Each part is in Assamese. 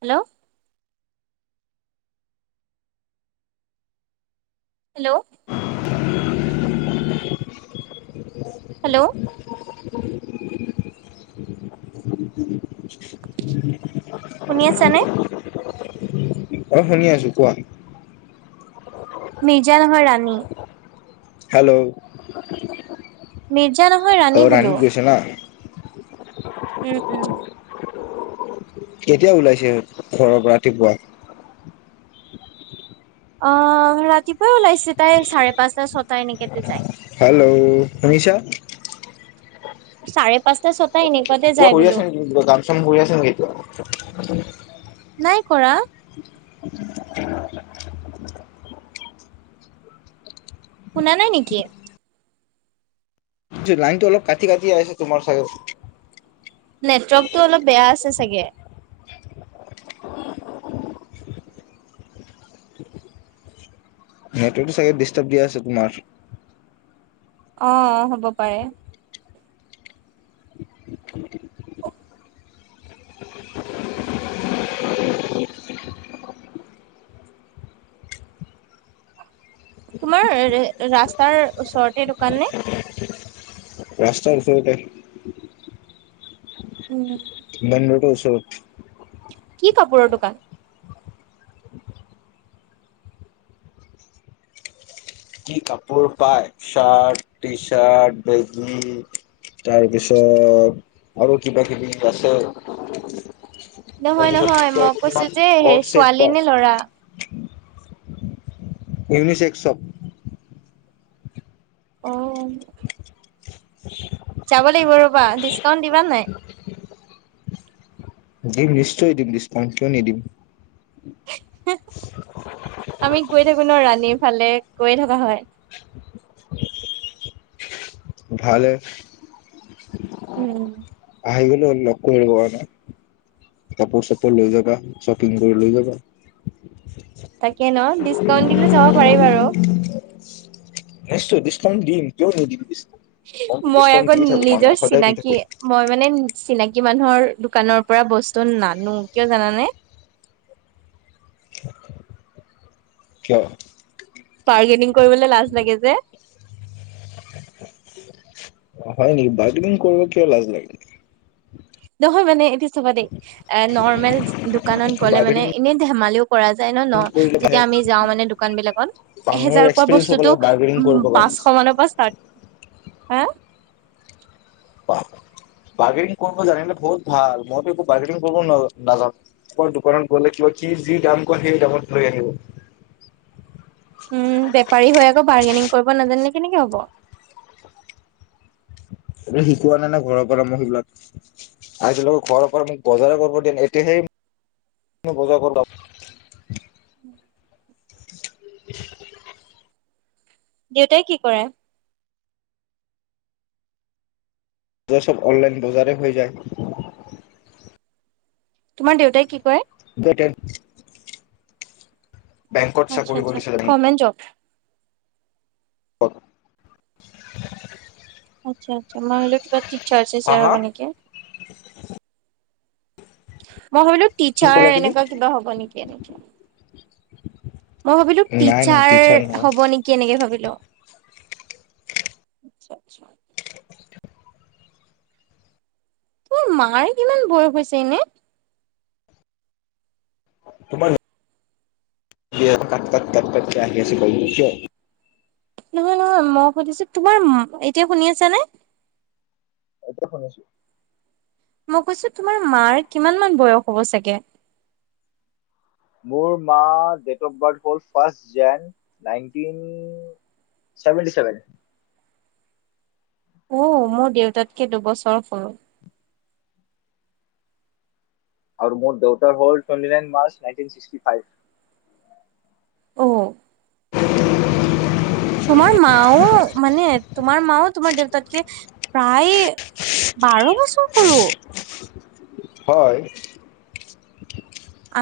হেল্ল'। হেল্ল'। [inaudible] হেল্ল'। শুনি আছানে? [inaudible] অ', শুনি আছোঁ, কোৱা। মিৰ্জা নহয় ৰাণী। হেল্ল'। মিৰ্জা নহয় অ ৰাণী বোলো। ৰাণীত গৈছে না [inaudible] উম, উম। কেতিয়া ওলাইছে ঘৰৰ পৰা ৰাতিপুৱা? অ', ৰাতিপুৱাই ওলাইছে, তাই চাৰে পাঁচটা ছটা এনেকেতে যায়। হেল্ল' শুনিছা? চাৰে পাঁচটা ছটা এনেকুৱাতে কিবা যায় কৰি বোলো। আছে নেকি? কিবা কাম চাম কৰি আছে নেকি এতিয়া? নাই কৰা। শুনা নাই নেকি? লাইনটো অলপ কাটি কাটি আহিছে তোমাৰ চাগে। নেটৱ'ৰ্কটো অলপ বেয়া আছে চাগে। নেটৱ'ৰ্কটো চাগে ডিষ্টাৰ্ব দি আছে তোমাৰ। অ' হ'ব পাৰে। তোমাৰ ৰাস্তাৰ ওচৰতে দোকান নে? ৰাস্তাৰ ওচৰতে। উম। মেইন ৰোডৰ ওচৰত। কি কাপোৰৰ দোকান? কি কাপোৰ পায়? চাৰ্ট, টি-চাৰ্ট, বেগী তাৰপিছত, আৰু কিবা কিবি তাৰপিছত নহয় নহয়, মই কৈছো তোমাক যে, সেই ছোৱালী নে লৰা? ইউনিচেক্স সব। অ'। যাব লাগিব ৰ'বা, ডিচকাউন্ট দিবা নাই? দিম নিশ্চয় দিম ডিছকাউণ্ট, কিয় নিদিম? আমি গৈ গৈ থাকো ন ৰাণীৰ ফালে, গৈয়ে থকা হয়। ভালেই উম আহিবি। নকৰি নাই [unintelligible] কাপোৰ চাপোৰ লৈ যাবা, শ্বপিং কৰি লৈ যাবা। তাকে ন, ডিচকাউন্ট দিলে যাব পাৰি বাৰু। নিশ্চয় ডিছকাউণ্ট দিম, কিয় নিদিম? ডিছকাউণ্ট মইতো মই ডিছকাউণ্ট আকৌ দি থাকো নিজৰ মানুহক সদায় দি থাকো চিনাকি, মই মানে চিনাকি কি মানুহৰ দোকানৰ পৰা বস্তু নানো, কিয় জানানে? কিয়? বাৰ্গেনিং কৰিবলৈ লাজ লাগে। যে হয় নেকি? বাৰগেনিং কৰিব কিয় লাজ লাগে? নহয় মানে এইটো চাবা দেই, এ নৰ্মেল দোকানত গ'লে বাৰ্গেনিং মানে এনেই ধেমালিও কৰা যায় ন ন, কৰিলেহে যেতিয়া আমি যাওঁ মানে দোকান বিলাকত, মানুহৰ এহেজাৰ কোৱা এক্সপিৰিয়েঞ্চ হ'ব বস্তুটো লাগে বাৰ্গেনিং কৰিব কাৰণে পাঁচশ মানৰ পৰা ষ্টাৰ্ট। হা? বাৰ্গেনিং কৰিব জানিলে বহুত ভাল। মইতো একো বাৰ্গেনিং কৰিব নাজানো। মই দোকানত গলে যি দাম কয় সেই দামত লৈ আহোঁ। উম, বেপাৰী হৈ আকৌ বাৰ্গেনিং কৰিব নাজানিলে কেনেকে হ'ব? এইবিলাক শিকোৱা নাই নাই ঘৰৰ পৰা মই সেইবিলাক, আজালৈকে ঘৰৰ পৰা মোক বজাৰ কৰিব দিয়া‌ নাই। এতিয়াহে বজাৰ দেউতাই কি কৰে? বজাৰ সব অনলাইন বজাৰেই হৈ যায়। তোমাৰ দেউতাই কি কৰে? [inaudible] বেংকত আচ্ছা চাকৰি আচ্ছা, কৰিছে গৰমেণ্ট জব? অ'। আচ্ছা আচ্ছ [unintelligible] কিবা টিছাৰ হা ছিছাৰ হা হ'ব নেকি? মই ভাবিলো কি টিচাৰ ক'লা তুমি এনেকুৱা কিবা হ'ব নেকি এনেকে। মই ভাবিলো নাই নাই টিচাৰ নহয় হ'ব নেকি, এনেকে ভাবিলো। আচ্ছা আচ্ছা। তোৰ মাৰ কিমান বয়স হৈছে এনে? [inaudible] দে কপ তক তপ তক ক আহেছে ক কিয় নহয় নহয় মই সুধিছো, তোমাৰ, এতিয়া শুনি আছ নে? এতিয়া শুনিছো। মই কৈছো তোমাৰ মাৰ কিমান মান বয়স হ'ব চাগে মোৰ মা ডেট অফ বাৰ্থ হ'ল ফাৰ জন নাইনটিনভেটিভেন উ মোৰ দেউতাতকে দুবছৰ সৰু আৰু মোৰ দেউতাৰ হল নাইন ফ অ [unintelligible] তোমাৰ মাও মানে তোমাৰ মাও তোমাৰ দেউতাতকে, প্ৰায় বাৰ বছৰ সৰু। হয়।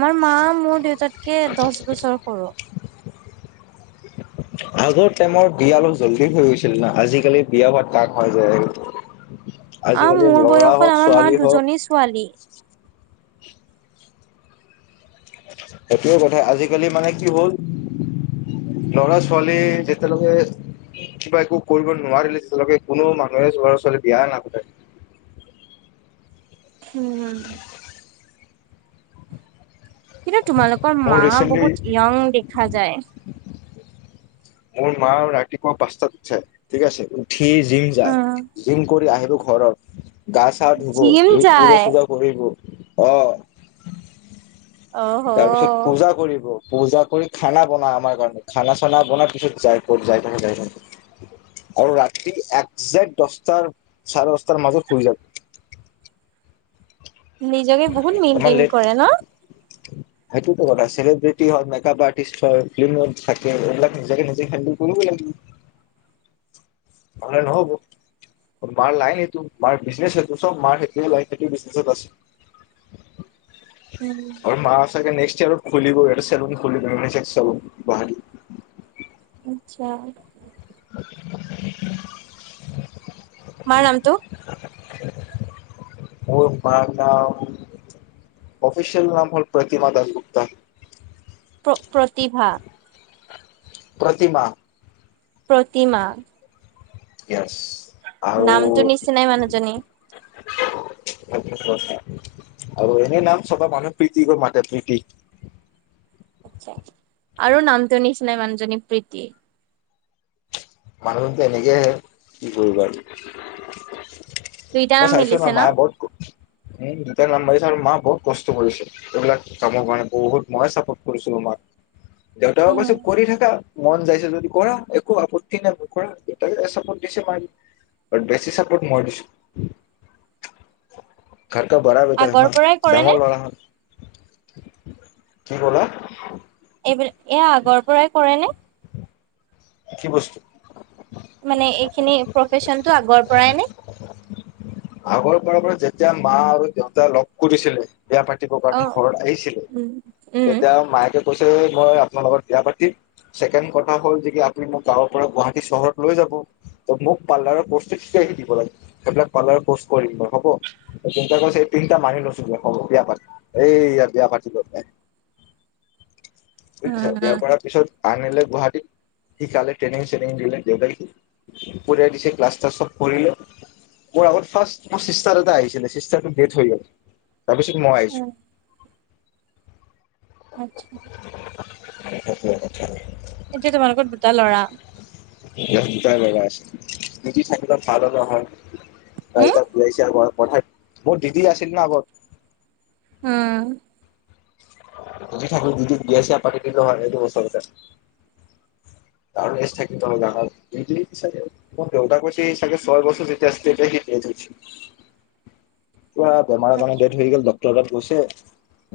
আমাৰ মা মোৰ দেউতাক কে দহ বছৰ সৰু। আগৰ টাইমৰ বিয়া অলপ জল্দি হৈ গৈছিল না, আজিকালি বিয়া [unintelligible] হৈ যায়। অহ, আজিকালি মোৰ ল'ৰা বয়সত হওক আমাৰ ছোৱালী মাৰ হওক দুজনী ছোৱালী। সেইটোৱে কথা আজিকালি মানে কি হ'ল ল'ৰা-ছোৱালী যেতিয়ালৈকে কিবা একো কৰিব নোৱাৰিলে তেতিয়ালৈকে কোনো মানুহে ল'ৰা-ছোৱালী বিয়া নাপাতে। উম, উম। কিন্তু তোমালোকৰ মোৰ মা ৰিচেন্টলি বহুত য়ং দেখা যায়। মোৰ মা ৰাতিপুৱা পাঁচতাত চাই, ঠিক আছে। ঠি জিম যায়, উম। জিম কৰি আহিব ঘৰত গা চা ধুব, জিম তুমি পূজা যায়। চূজা কৰিব। অ'। অহ তাৰপিছত পূজা কৰিব। পূজা কৰি খানা বনাই আমাৰ কাৰণে, খানা চানা বনাই পিছত যায়, ক'ত যায় [unintelligible] আৰু ৰাতি একজেক্ট দছটাৰ, চাৰে দছটাৰ মাজত হৈ যাম। নিজকে বহুত মেইনটেইন লেট কৰে ন'। সেইটোতো কথা চেলিব্ৰিটি হয়, মেকআপ আৰ্টিষ্ট হয়, ফিল্ম থাকে এইবিলাক নিজকে নিজে হেণ্ডেল কৰিবই লাগিব। নহ'লে নহ'ব, মাৰ লাইন এইটো, মাৰ বিজনেচ সটো চব মাৰ সেইটোহে লয়, সেইটোৱে বিজনেচত আছে। উম আমাৰ মা সঁচাকে নেক্স [unintelligible] খুলিবই এটা চেলুন খুলিব, ইউনিচেক্স চেলুন গুৱাহাটীত। আচ্ছা। [inaudible] তোমাৰ নামতো? মোৰ মাৰ নাম অফিচিয়েল নাম হ'ল প্ৰতিমা দাসগুপ্তা। প্ৰ প্ৰতিভা? প্ৰতিমা। প্ৰতিমা। ই [unintelligible] নামটো নিচিনাই মানুহজনী। আৰু এনে নাম চবে মানুহ প্ৰীতি কৈ মাতে প্ৰীতি। আৰু নামটো নিচিনাই মানুহজনী প্ৰীতি। মানুহটো এনেকে আহে, কি কৰিব আৰু। দুইটা মই নাম চাইছো ন, মিলিছে মায়ে বহুত উমা নাম দি আৰু মা বহুত কষ্ট কৰিছে, এইবিলাক কামৰ কাৰণে বহুত মই চাপোৰ্ট কৰিছিলো মাক। দেউতায়ে উম। কৈছে কৰি থাকা। মন যাইছে যদি কৰা একো আপত টি নাই কৰা দেউতায়ে চাপৰ্ট দিছে ম বেছি চাপোৰ্ট মই দিছো। ঘৰকা বৰা বেটা আগৰ হেনা পৰাই কৰে নে ডাঙৰ ল'ৰা। কি ক'লা এইবিলাক এয়া আগৰ পৰাই কৰে নে? কি বস্তু মানে এইখিনি প্ৰফেচনটো আগৰ পৰাই নে? আগৰ পৰা পৰা যেতিয়া মা আৰু দেউতা লগ কৰিছিলে বিয়া পাতিব অ কাৰণে ঘৰত আহিছিলে উম, উম, তেতিয়া মাকে কৈছে মই আপোনাৰ লগত বিয়া পাতিম ছেকেণ্ড কথা হ'ল যে ত মোক গাঁৱৰ পৰা গুৱাহাটী চহৰত লৈ যাব ত মোক পাৰ্লাৰৰ কৰ্চটো শিকাই আহি দিব লাগে সেইবিলাক পাৰ্লাৰৰ কৰ্চ কৰিম বাৰু হ'ব ত তে কৈছ এই পিন্টা মানি লৈছো ব হ'ব বিয়া পাতিম এইয়া বিয়া পাতিব এ উম, বিয়া উম। পাৰা পিছত [unintelligible] আনিলে গুৱাহাটীত সিকালে ট্ৰেইনিং চেইনিং দিলে দেওবাৰী কঢিয়াই দিছে ক্লাছ চব কৰিলে মোৰ আগত ফাৰ্ষ মোৰ চিষ্টাৰ এটা আহিছিলে চিষ্টাৰটো ডেথ হৈ গল তাৰপিছত মই আহিছো উম, আচ্ছা। ধীয়া কথা [unintelligible] এতিয়া তোমালোকৰ দুটা ল'ৰা। তিয়া দুটাই লৰা আছে [unintelligible] নহয় [unintelligible] উম, কাইটা প [unintelligible] ঠ মোৰ দিদি আছিল ন আগত উম [inaudible] যি থাকে যদি বিয়া ছিয়াপাতি দিল হয় এইটো বছৰতে [inaudible] [unintelligible] ছয় বছৰ যেতি আ এটাই সি প য [unintelligible] বেমাৰৰ কাৰণে আচ্ছা ডেত হৈ গল ড্ৰ গৈচে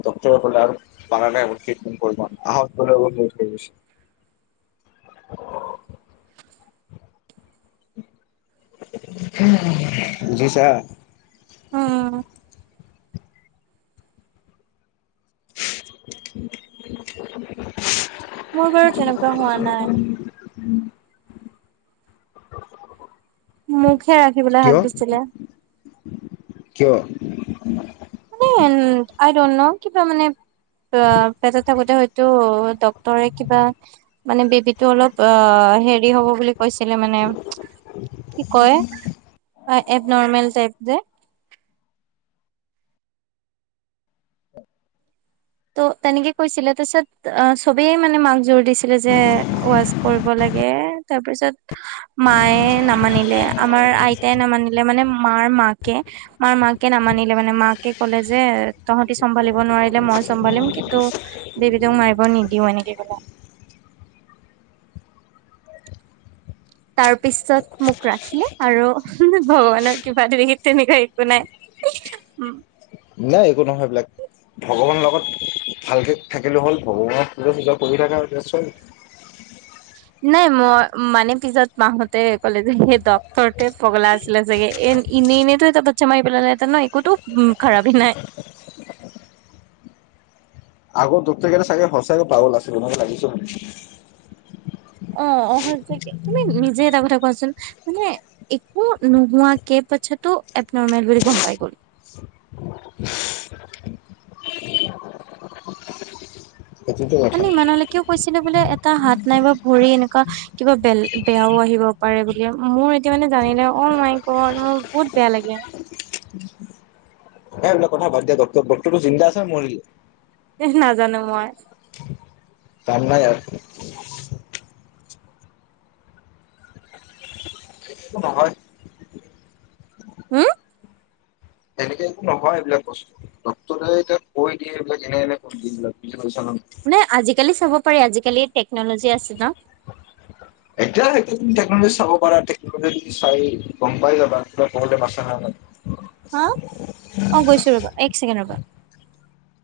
ডাক্তৰে কলে আৰু পাৰা নাই মই ট্ৰিটমেণ্ট কৰিব আহক [unintelligible] [unintelligible] বুজিছা [inaudible] উম [inaudible] [unintelligible] মোৰ বাৰু তেনেকুৱা হোৱা নাই [inaudible] উম [inaudible] মোক হে ৰাখিবলৈ হাক দিছিলে কিয় [inaudible] মানে আই ড'ন্ত ন কিবা মানে ত পেটত থাকোতে টো ডক্তৰে কিবা মানে বেবি টো অলপ অ হেৰি হব বুলি কৈছিলে মানে কি কয়, এবনৰ্মেল টাইপ যে ত তেনেকে কৈছিলে তাছত চবেই মানে মাক জোৰ দিছিলে যে ওৱাচ কৰিব লাগে তাৰপিছত মায়ে নামানিলে আমাৰ আইতাই নামানিলে মানে মাৰ মাকে মাৰ মাকে নামানিলে মানে মাকে কলে যে তোহতে চম্ভালিব নোৱাৰি চম্ভালিম কিন্তু বেবীটোক মাৰিব নিদিও এনেক কলে তাৰ পিছত মোক ৰাখিলে আৰু ভগৱানৰ কৃপাত তেনেকুৱা সি তেনেকুৱা একো নাই। নাই একো নহয় এইবিলাক, ভগৱানৰ লগত ভালকে থাকিলে হ'ল ভগৱানক পূজা চূজা কৰি থাকা চুন। নাই মই মানে পিছত মাহঁতে কলে যে সেই ড্টৰতে পগলা আছিলে চাগে এ এনেই এনেইতো এটা বাচ্ছা মাৰি পেলালে নাই ন একোতো উ খাৰাপি নাই। আগৰ ড্টৰতে কেইটা সঁচায়ে পাগল আছিল লাগিছে। অ' অ' হৈছে কি তুমি নিজে এটা কথা কোৱাচোন। মানে একো নোহোৱাকে পাছটো এবন'ৰ্মেল বুলি গম পাই গ'ল। সেইটোতো মান কথা ইমানলৈকেও কৈছিলে বোলে এ টা হাত নাইবা ভৰি এনেকুৱা কিবা বেল বেয়াও আহিব পাৰে বুলি, মোৰ এতিয়া মানে জানিলে অ', মাই গ'ড মোৰ বহুত বেয়া লাগে। এই এইবিলাক কথা দিয়া ডট ডক্টৰটো জিন্দা আছে নে মৰিলে? এহ নাজানো মই। কাম নাই আৰু নহয়। হম। সেনেকে একো নহয় এইবিলাক বস্তু ডক্টৰে এতিয়া কৈ দিয়ে এইবিলাক এনে এনে বস্তু এইলাক মানে আজিকালি চাব পাৰি, আজিকালি টেক্ন'ল'জি আছে ন'। এতিয়া সেই তুমি টেক্'নল'জি চাব পাৰা টেক্ন'লি চাই গম পাই যাবা কিবা ক'বলো। হ' অ', গৈছো ৰ'বা, এক ছেকেণ্ডৰ ৰ'বা।